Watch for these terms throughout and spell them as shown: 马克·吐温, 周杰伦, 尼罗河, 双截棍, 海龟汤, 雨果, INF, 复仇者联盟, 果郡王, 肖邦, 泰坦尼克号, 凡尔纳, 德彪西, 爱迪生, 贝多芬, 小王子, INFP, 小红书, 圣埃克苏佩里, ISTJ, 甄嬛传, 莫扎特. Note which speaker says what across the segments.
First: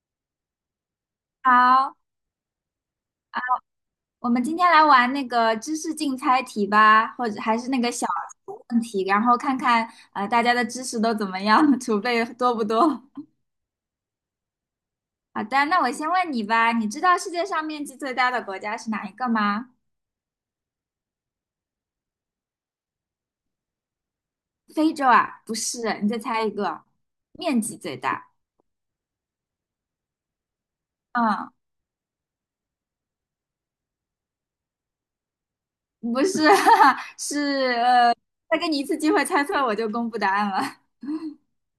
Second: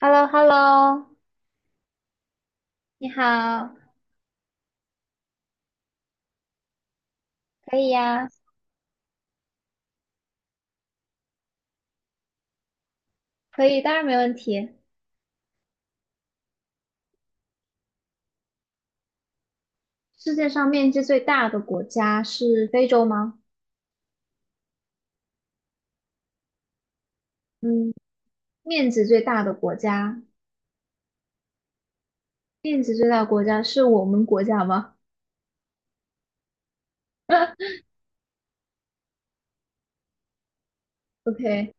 Speaker 1: h e l l o h e l l o
Speaker 2: 好，
Speaker 1: 你好，
Speaker 2: 我们今天来玩那个知识竞猜题吧，或者还是
Speaker 1: 可
Speaker 2: 那
Speaker 1: 以
Speaker 2: 个小
Speaker 1: 呀，
Speaker 2: 问题，然后看看大家的知识都怎么样，储备多不多。
Speaker 1: 可以，当然没问题。
Speaker 2: 好的，那我先问你吧，你知道世界上面积最大的国家是哪一个吗？
Speaker 1: 世界上面积最大的国家是非洲吗？
Speaker 2: 非洲啊？不是，你再猜一个，面积
Speaker 1: 嗯，
Speaker 2: 最大。
Speaker 1: 面积最大的国家，
Speaker 2: 嗯，
Speaker 1: 面积最大的国家是我们国家吗
Speaker 2: 不是，是再给你一次机会猜错我就公布答案了。
Speaker 1: ？OK，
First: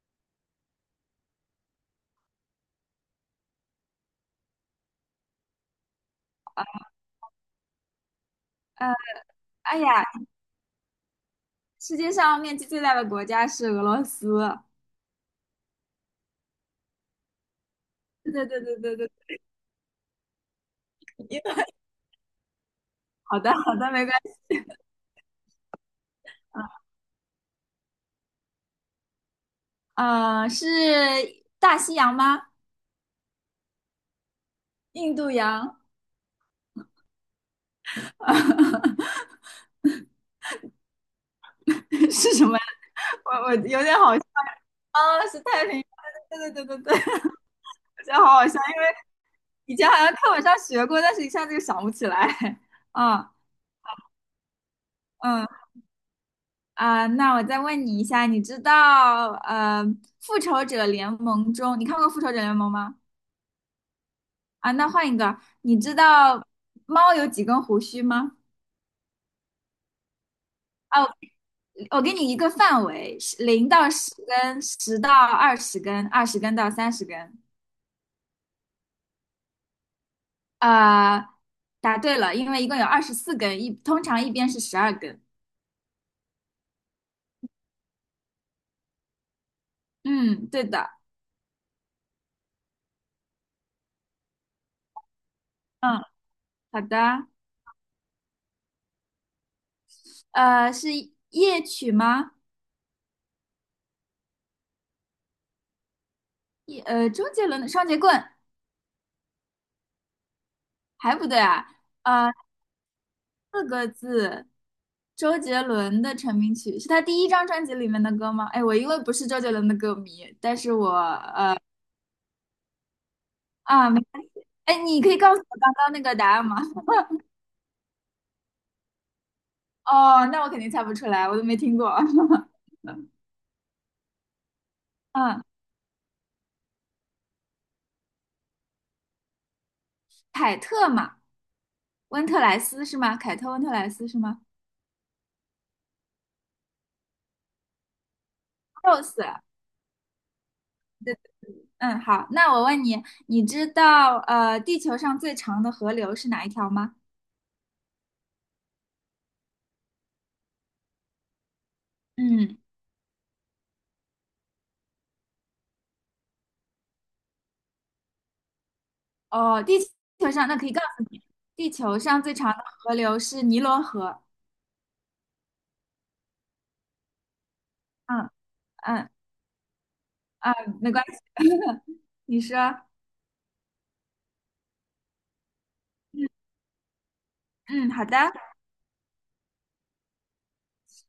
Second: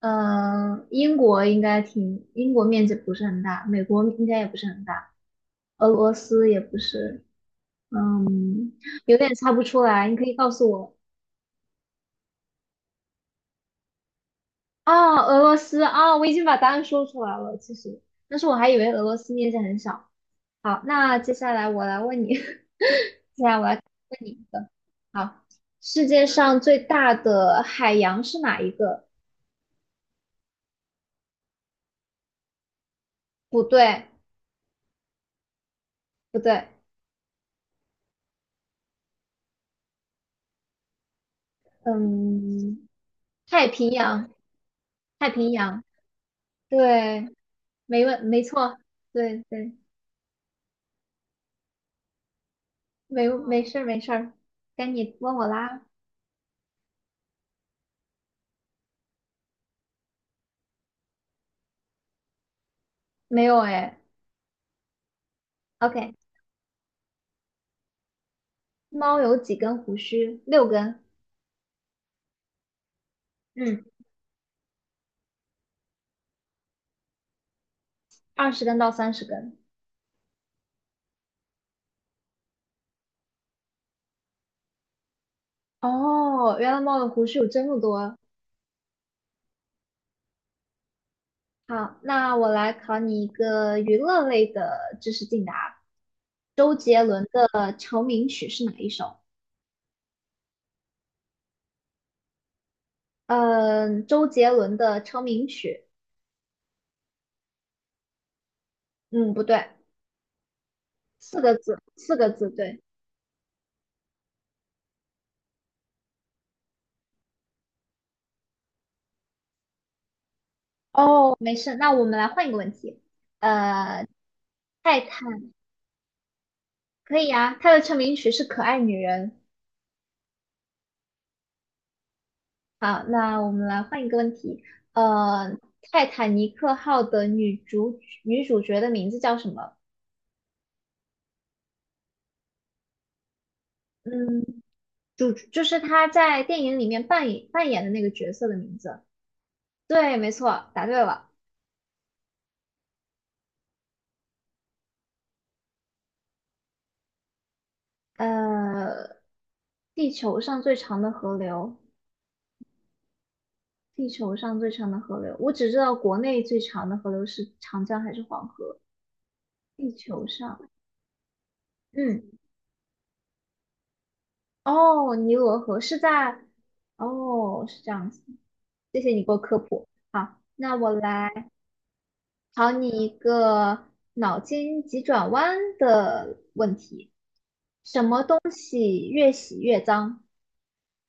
Speaker 1: 英国应该挺，英国面积不是很大，美国应该也不是很大，俄罗斯也不是，嗯，
Speaker 2: 呃，
Speaker 1: 有点猜不
Speaker 2: 哎
Speaker 1: 出
Speaker 2: 呀，
Speaker 1: 来，你可以告诉我。
Speaker 2: 世界上面积最大的国家是俄罗斯。
Speaker 1: 哦，俄罗斯，哦，我已经把答案说出来了，其实，
Speaker 2: 对
Speaker 1: 但
Speaker 2: 对
Speaker 1: 是我
Speaker 2: 对
Speaker 1: 还以为
Speaker 2: 对对
Speaker 1: 俄罗
Speaker 2: 对，
Speaker 1: 斯面积很小。好，那接下 来我来问你，接
Speaker 2: 好
Speaker 1: 下
Speaker 2: 的
Speaker 1: 来我来
Speaker 2: 好的，没关
Speaker 1: 问你
Speaker 2: 系。
Speaker 1: 一个。好，世界上最大的海洋是哪一个？
Speaker 2: 啊、是大西洋吗？
Speaker 1: 不对，
Speaker 2: 印度洋？
Speaker 1: 不对，
Speaker 2: 是什么？
Speaker 1: 嗯，
Speaker 2: 我
Speaker 1: 太
Speaker 2: 有
Speaker 1: 平
Speaker 2: 点好笑
Speaker 1: 洋，
Speaker 2: 哦，
Speaker 1: 太
Speaker 2: 是
Speaker 1: 平
Speaker 2: 太平
Speaker 1: 洋，
Speaker 2: 洋。对对对对对，
Speaker 1: 对，
Speaker 2: 我觉得好
Speaker 1: 没
Speaker 2: 好笑，
Speaker 1: 错，
Speaker 2: 因为
Speaker 1: 对对，
Speaker 2: 以前好像课本上学过，但是一下子就想不起来。嗯
Speaker 1: 没事儿没事儿，该你问我
Speaker 2: 嗯
Speaker 1: 啦。
Speaker 2: 啊、那我再问你一下，你知道《复仇者联盟》中，你看过《复仇者联盟》吗？
Speaker 1: 没有哎
Speaker 2: 啊，那换一个，你知
Speaker 1: ，OK，
Speaker 2: 道猫有几根胡须吗？
Speaker 1: 猫有几根胡须？6根，
Speaker 2: 啊。我给你一个范围，零
Speaker 1: 嗯，
Speaker 2: 到十根，十到二十根，二十根到30根。
Speaker 1: 20根到30根。
Speaker 2: 呃，答对了，因为一共有24根，通常一边是12根。
Speaker 1: 哦，原来猫的胡须有这么多。
Speaker 2: 嗯，对的。
Speaker 1: 好，那我来考你一个娱乐类的知识竞答。
Speaker 2: 嗯，
Speaker 1: 周
Speaker 2: 好
Speaker 1: 杰
Speaker 2: 的。
Speaker 1: 伦的成名曲是哪一首？
Speaker 2: 是夜曲吗？
Speaker 1: 嗯，周杰伦的成名曲，
Speaker 2: 周杰伦的《双截棍》
Speaker 1: 嗯，不对，
Speaker 2: 还不
Speaker 1: 四
Speaker 2: 对
Speaker 1: 个
Speaker 2: 啊。
Speaker 1: 字，四个
Speaker 2: 呃，
Speaker 1: 字，对。
Speaker 2: 四个字，周杰伦的成名曲是他第一张专辑里面的歌吗？哎，我因为不是周杰伦的歌迷，但是我。
Speaker 1: 哦，没事，那我们来换一个问题。
Speaker 2: 啊，没
Speaker 1: 呃，
Speaker 2: 关系。哎，
Speaker 1: 泰
Speaker 2: 你可以告诉
Speaker 1: 坦
Speaker 2: 我刚刚那个答案吗？
Speaker 1: 可以啊，他的成名曲是《可爱女人》。
Speaker 2: 哦，那我肯定猜不出来，我都没听过。
Speaker 1: 好，那我们来换一个问题。
Speaker 2: 嗯，
Speaker 1: 呃，泰坦尼克号的女主角的名字叫什么？
Speaker 2: 凯特嘛，温特莱斯是吗？凯特温特莱斯是吗
Speaker 1: 嗯。主就是他在电影里面扮演的那个角色的名字。
Speaker 2: ？Rose。
Speaker 1: 对，没错，答对了。
Speaker 2: 嗯，好，那我问你，你知道地球上最长的河流是哪一条吗？
Speaker 1: 呃，地球上最长的河流，
Speaker 2: 嗯，
Speaker 1: 地球上最长的河流，我只知道国内最长的河流是长江还是黄河。
Speaker 2: 哦，地
Speaker 1: 地球
Speaker 2: 球上那
Speaker 1: 上，
Speaker 2: 可以告诉你，地球
Speaker 1: 嗯，
Speaker 2: 上最长的河流是尼罗河。
Speaker 1: 哦，尼罗河是在，哦，是这样子。
Speaker 2: 嗯
Speaker 1: 谢
Speaker 2: 嗯
Speaker 1: 谢你给我科普。好，
Speaker 2: 啊，
Speaker 1: 那我
Speaker 2: 没关系，
Speaker 1: 来
Speaker 2: 你说。
Speaker 1: 考你一个脑筋急转弯
Speaker 2: 嗯
Speaker 1: 的问题：
Speaker 2: 嗯，好的。
Speaker 1: 越洗越脏。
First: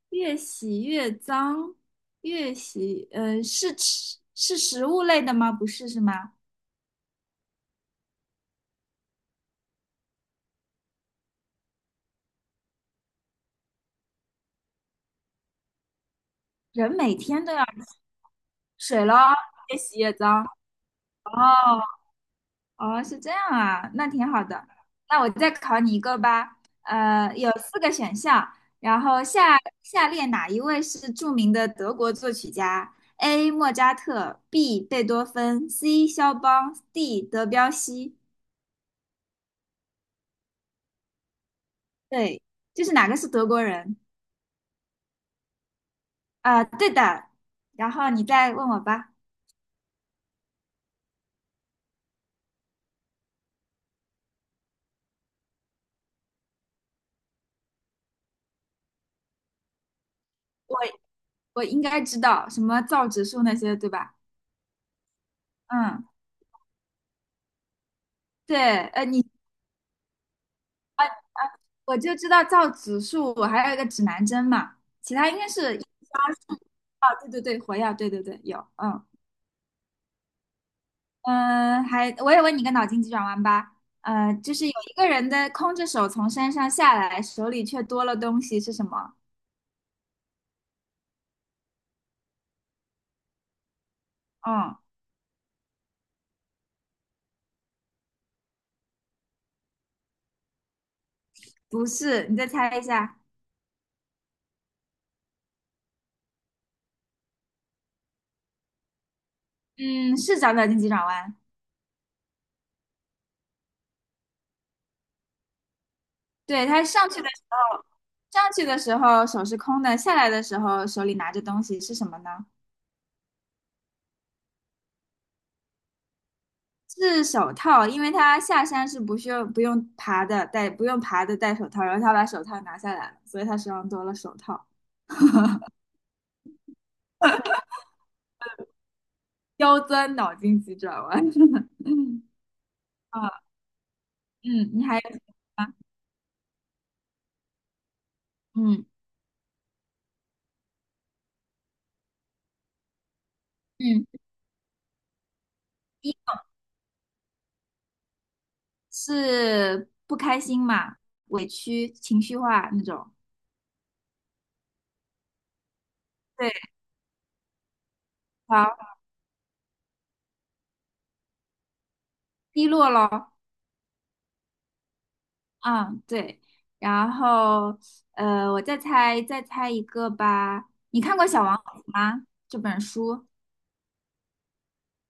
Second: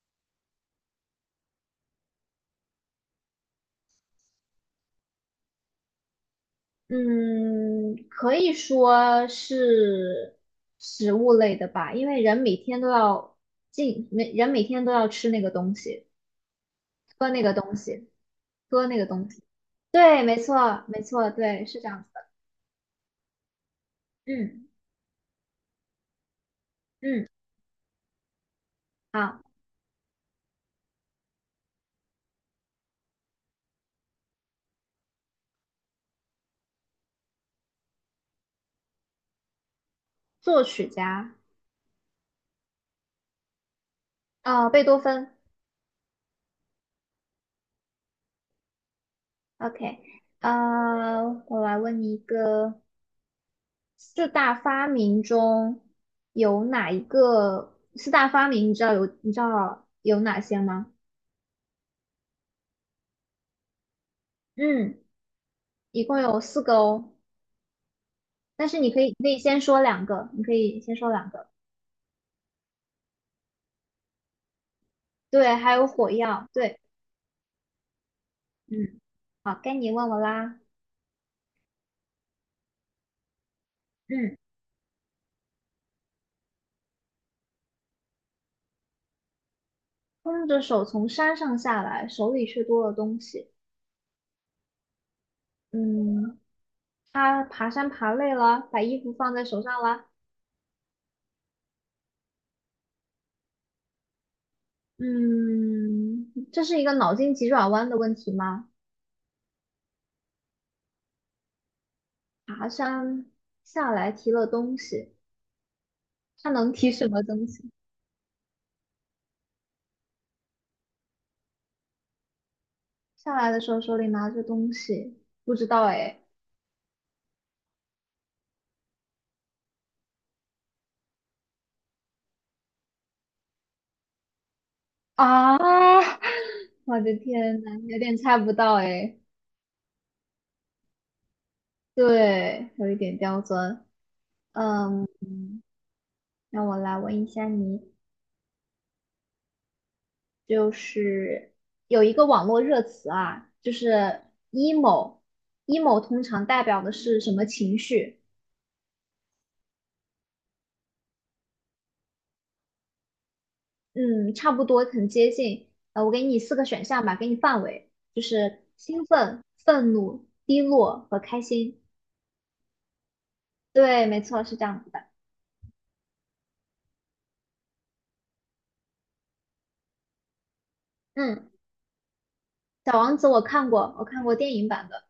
Speaker 2: 越洗越脏，越洗，是吃是食物类的吗？不是是吗？
Speaker 1: 嗯，可以说是食物类的吧，因为人每天都要进，每人每天都要吃那个东西，
Speaker 2: 人每
Speaker 1: 喝那
Speaker 2: 天
Speaker 1: 个
Speaker 2: 都要
Speaker 1: 东西，喝那
Speaker 2: 水
Speaker 1: 个
Speaker 2: 咯，
Speaker 1: 东西。
Speaker 2: 越洗越
Speaker 1: 对，没
Speaker 2: 脏。
Speaker 1: 错，没错，
Speaker 2: 哦
Speaker 1: 对，是这样子的。
Speaker 2: 哦，是这样啊，那挺好的。
Speaker 1: 嗯
Speaker 2: 那我再考你一个吧，
Speaker 1: 嗯，
Speaker 2: 有四个选项，然后
Speaker 1: 好，
Speaker 2: 下列哪一位是著名的德国作曲家？A. 莫扎特，B. 贝多芬，C. 肖邦，D. 德彪西。
Speaker 1: 作曲家，
Speaker 2: 对，就是哪个是德国人？
Speaker 1: 啊，贝多芬。
Speaker 2: 啊，对的。然后你再问我吧，
Speaker 1: OK，我来问你一个，四大发明中有哪一个？四大发明你知道有哪些
Speaker 2: 我
Speaker 1: 吗？
Speaker 2: 我应该知道什么造纸术那些，对吧？
Speaker 1: 嗯。一
Speaker 2: 嗯，
Speaker 1: 共有四个哦，
Speaker 2: 对，
Speaker 1: 但是你可以，你
Speaker 2: 你
Speaker 1: 可以先说两个，你可以先
Speaker 2: 啊，
Speaker 1: 说两个。
Speaker 2: 我就知道造指数，还有一个指南针嘛，其他应该
Speaker 1: 对，还
Speaker 2: 是
Speaker 1: 有火药。对，
Speaker 2: 啊，对对对，火药，对对对，有，
Speaker 1: 嗯，
Speaker 2: 嗯
Speaker 1: 好，该你问我啦。
Speaker 2: 嗯，还我也问你个脑筋急转弯吧，
Speaker 1: 嗯，
Speaker 2: 就是有一个人的空着手从山上下来，手里却多了东西是什么？
Speaker 1: 空着手从山上下来，手里却多了东西。
Speaker 2: 嗯，
Speaker 1: 嗯，他爬山爬累了，把衣服放在手上了。
Speaker 2: 不是，你再猜一下，
Speaker 1: 嗯，这是一个脑筋急转弯的问题吗？
Speaker 2: 嗯，是找脑筋急转弯。
Speaker 1: 爬山下来提了东西，他
Speaker 2: 对，
Speaker 1: 能
Speaker 2: 他
Speaker 1: 提什
Speaker 2: 上去
Speaker 1: 么
Speaker 2: 的时
Speaker 1: 东西？
Speaker 2: 候，上去的时候手是空的，下来的时候手里拿着东西是什么呢？
Speaker 1: 下来的时候手里拿着东西，不知道哎。
Speaker 2: 是手套，因为他下山是不需要不用爬的，戴不用爬的戴手套，然后他把手套拿下来了，所以他手上多了手套。
Speaker 1: 啊，我的天呐，有点猜不到哎，
Speaker 2: 刁钻脑筋急转弯，嗯
Speaker 1: 对，有一点
Speaker 2: 啊，
Speaker 1: 刁钻。
Speaker 2: 嗯，你还有
Speaker 1: 嗯，
Speaker 2: 吗？
Speaker 1: 让我来问一下你，
Speaker 2: 嗯
Speaker 1: 就是有一个网络热词啊，就
Speaker 2: 嗯，
Speaker 1: 是 emo，emo
Speaker 2: 一
Speaker 1: 通常代表的是什么情绪？
Speaker 2: 是不开心嘛，委屈、情绪化那种。
Speaker 1: 嗯，差不多很接近。我给你
Speaker 2: 对，
Speaker 1: 四个选项吧，给你范围，就是
Speaker 2: 好，
Speaker 1: 兴奋、愤怒、低落和开心。
Speaker 2: 低落咯，
Speaker 1: 对，没错，是这样子的。
Speaker 2: 嗯，对，然后我再猜一个吧。你看过《小
Speaker 1: 嗯，
Speaker 2: 王子》吗？这本
Speaker 1: 《小王子》
Speaker 2: 书？
Speaker 1: 我看过电影版的。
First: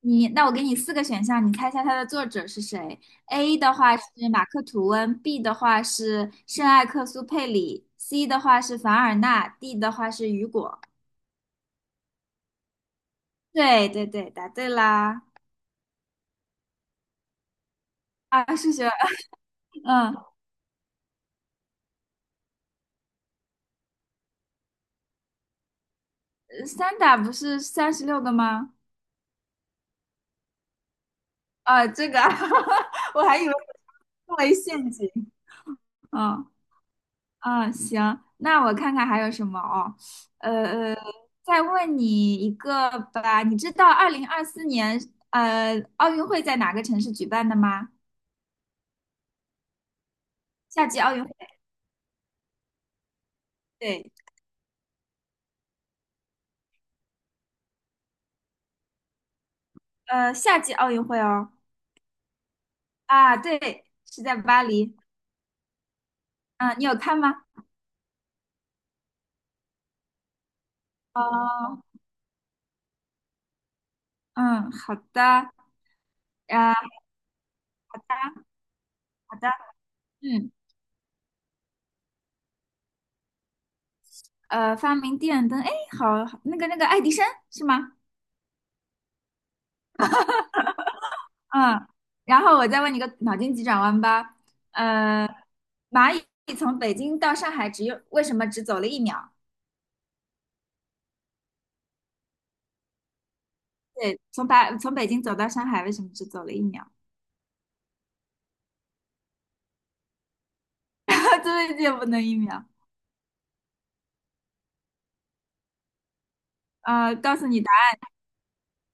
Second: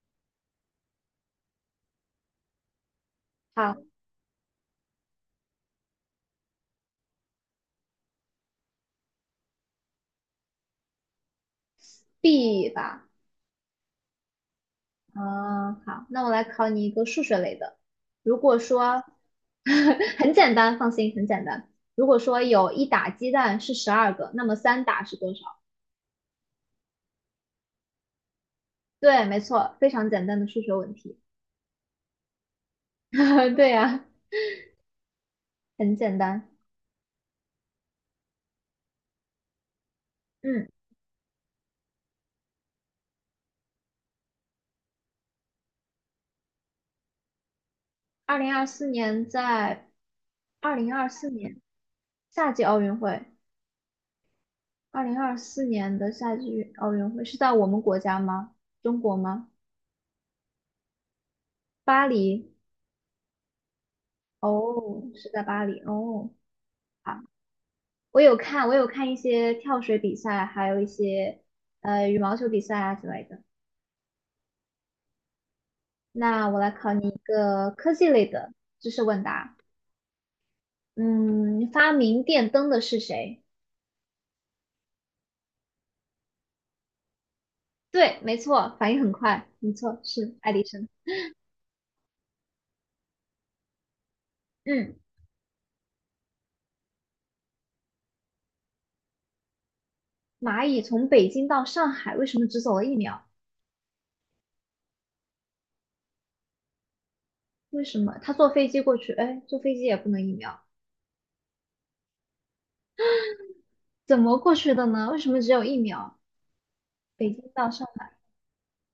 Speaker 2: 那我给你四个选项，你猜一下它的作者是谁？A 的
Speaker 1: 好
Speaker 2: 话是马克·吐温，B 的话是圣埃克苏佩里，C 的话是凡尔纳，D 的话是雨果。
Speaker 1: ，B 吧。
Speaker 2: 对对对，答对啦！
Speaker 1: 嗯，好，那我来考你一个数学类的。如
Speaker 2: 啊，
Speaker 1: 果
Speaker 2: 数学，
Speaker 1: 说
Speaker 2: 嗯，
Speaker 1: 很简单，放心，很简单。如果说有1打鸡蛋是12个，那么3打是多少？
Speaker 2: 三打不是36个吗？
Speaker 1: 对，没错，非常简单的数学问题。
Speaker 2: 啊，这个啊，我还以为
Speaker 1: 对呀，
Speaker 2: 我中了一陷阱。
Speaker 1: 很简
Speaker 2: 嗯。
Speaker 1: 单。
Speaker 2: 嗯，行，那我看看还有什么哦，
Speaker 1: 嗯，
Speaker 2: 呃，再问你一个吧，你知道2024年奥运会在哪个城市举办的吗？
Speaker 1: 二零二四年在二
Speaker 2: 夏
Speaker 1: 零
Speaker 2: 季
Speaker 1: 二
Speaker 2: 奥运
Speaker 1: 四
Speaker 2: 会，
Speaker 1: 年夏季奥运会，
Speaker 2: 对，
Speaker 1: 二零二四年的夏季奥运会是在我们国家吗？中国吗？
Speaker 2: 夏季奥运会哦，
Speaker 1: 巴黎。
Speaker 2: 啊，对，是在巴黎，
Speaker 1: 哦，是在巴黎。哦，
Speaker 2: 嗯，你有看吗？
Speaker 1: 我有看一些跳水比赛，还有一些
Speaker 2: 哦，
Speaker 1: 羽毛球比赛啊之类的。
Speaker 2: 嗯，好的，
Speaker 1: 那我来
Speaker 2: 啊，
Speaker 1: 考你一个科
Speaker 2: 好
Speaker 1: 技类
Speaker 2: 的，
Speaker 1: 的知识问
Speaker 2: 好的，
Speaker 1: 答。
Speaker 2: 嗯，
Speaker 1: 嗯，发明电灯的是谁？
Speaker 2: 发明电灯，哎，好好那个爱迪生是吗？
Speaker 1: 对，没错，反应很快，没错，是爱迪生。
Speaker 2: 嗯，然后我再问你个脑筋急转弯吧。
Speaker 1: 嗯，
Speaker 2: 蚂蚁从北京到上海为什么只走了一秒？
Speaker 1: 蚂蚁从北京到上海为什么只走了一秒？
Speaker 2: 对，从北京走到上海为什么只走了一秒？
Speaker 1: 为什么？它坐飞机过去，哎，坐飞机也不能一秒，
Speaker 2: 对的不能一秒。
Speaker 1: 怎么过去的呢？为什么只有一秒？
Speaker 2: 啊！
Speaker 1: 北
Speaker 2: 告
Speaker 1: 京
Speaker 2: 诉你
Speaker 1: 到
Speaker 2: 答
Speaker 1: 上
Speaker 2: 案，
Speaker 1: 海。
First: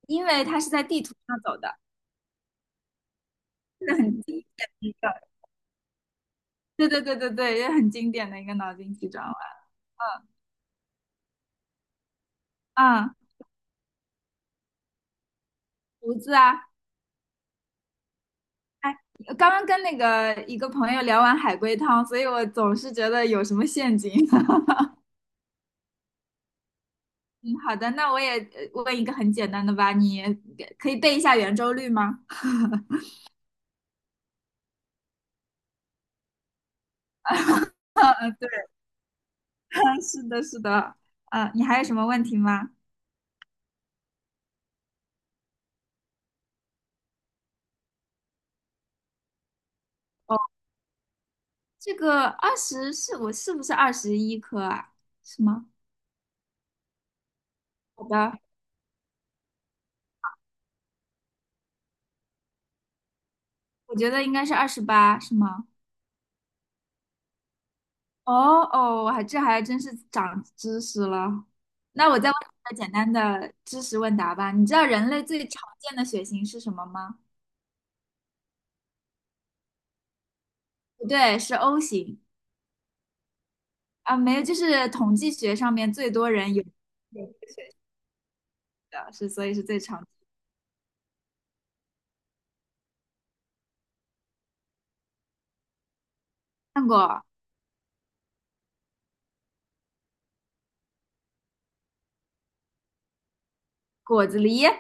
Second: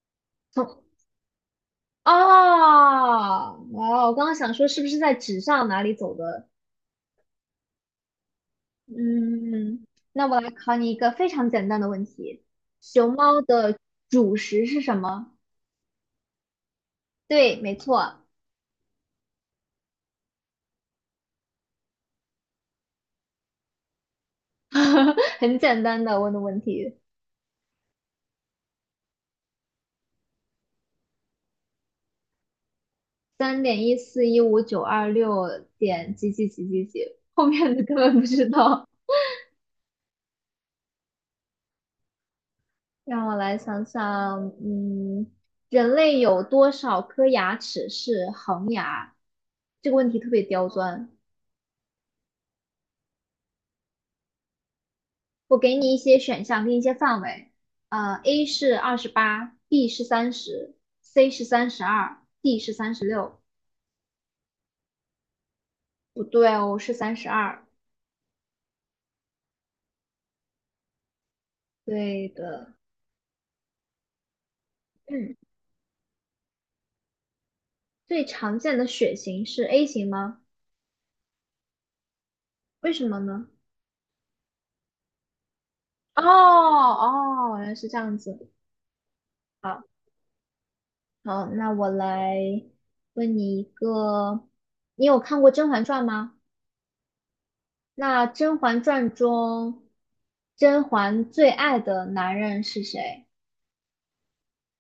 Speaker 2: 因为它是在地图上走的，
Speaker 1: 哦哇哦！
Speaker 2: 这是很
Speaker 1: 我刚刚
Speaker 2: 经
Speaker 1: 想说
Speaker 2: 典
Speaker 1: 是不
Speaker 2: 的一
Speaker 1: 是在
Speaker 2: 个，
Speaker 1: 纸上哪里走的？
Speaker 2: 对对对对对，也很经典的一个脑筋急转弯。
Speaker 1: 嗯，那我来考你一个非常简单的问题：熊
Speaker 2: 啊，
Speaker 1: 猫的主食是什么？
Speaker 2: 胡子啊，
Speaker 1: 对，没错，
Speaker 2: 哎，刚刚跟那个一个朋友聊完海龟汤，所以我总是觉得有什么陷阱。
Speaker 1: 很简单的问题，
Speaker 2: 嗯，好的，那我也问一个很简单的吧，你可以背一下圆周率吗？
Speaker 1: 3.1415926点几几几几几，后面的根本不知
Speaker 2: 对。
Speaker 1: 道。
Speaker 2: 啊，是的，是的，你还有什么问题吗？
Speaker 1: 让我来想想，嗯，人类有多少颗牙齿是恒牙？这个问题特
Speaker 2: 哦，
Speaker 1: 别刁钻。
Speaker 2: 这个二十是我是不是21颗啊？是
Speaker 1: 我
Speaker 2: 吗？
Speaker 1: 给你一些选项跟一些范围，
Speaker 2: 好的，
Speaker 1: A 是28，B 是三十，C 是三十二，D 是36。
Speaker 2: 我觉得应该是28，是吗？
Speaker 1: 不对哦，是三十二。
Speaker 2: 哦哦，我还真是长知识了。那我
Speaker 1: 对
Speaker 2: 再问一
Speaker 1: 的，
Speaker 2: 个简单的知识问答吧。你知道人类
Speaker 1: 嗯，
Speaker 2: 最常见的血型是什么吗？
Speaker 1: 最常见的血型是 A 型吗？
Speaker 2: 不对，是 O 型
Speaker 1: 为什么呢？
Speaker 2: 啊，没有，就是统计学上面最
Speaker 1: 哦
Speaker 2: 多人有
Speaker 1: 哦，原来是这样子。
Speaker 2: 的是，所以是最
Speaker 1: 好，
Speaker 2: 常见。
Speaker 1: 好，那我来问你一个，你有看过《甄嬛传》吗？
Speaker 2: 看过
Speaker 1: 那《甄嬛传》中，甄嬛最爱的男人是谁？
Speaker 2: 果子狸。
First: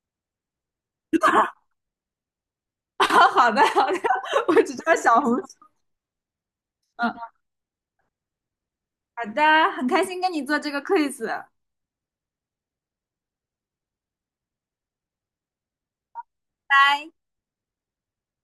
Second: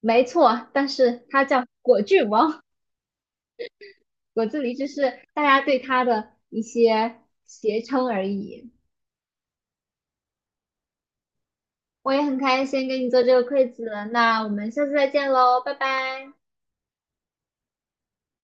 Speaker 1: 没错，但是它叫果郡王，
Speaker 2: 好好的好的，
Speaker 1: 果
Speaker 2: 我
Speaker 1: 子
Speaker 2: 只
Speaker 1: 狸
Speaker 2: 知
Speaker 1: 只
Speaker 2: 道小
Speaker 1: 是
Speaker 2: 红
Speaker 1: 大
Speaker 2: 书。
Speaker 1: 家对它的一些
Speaker 2: 嗯，
Speaker 1: 谐称而已。
Speaker 2: 好的，很开心跟你做这个 quiz，
Speaker 1: 我也很开心跟你做这个 q u 那我们下次再见喽，拜拜。
Speaker 2: 拜。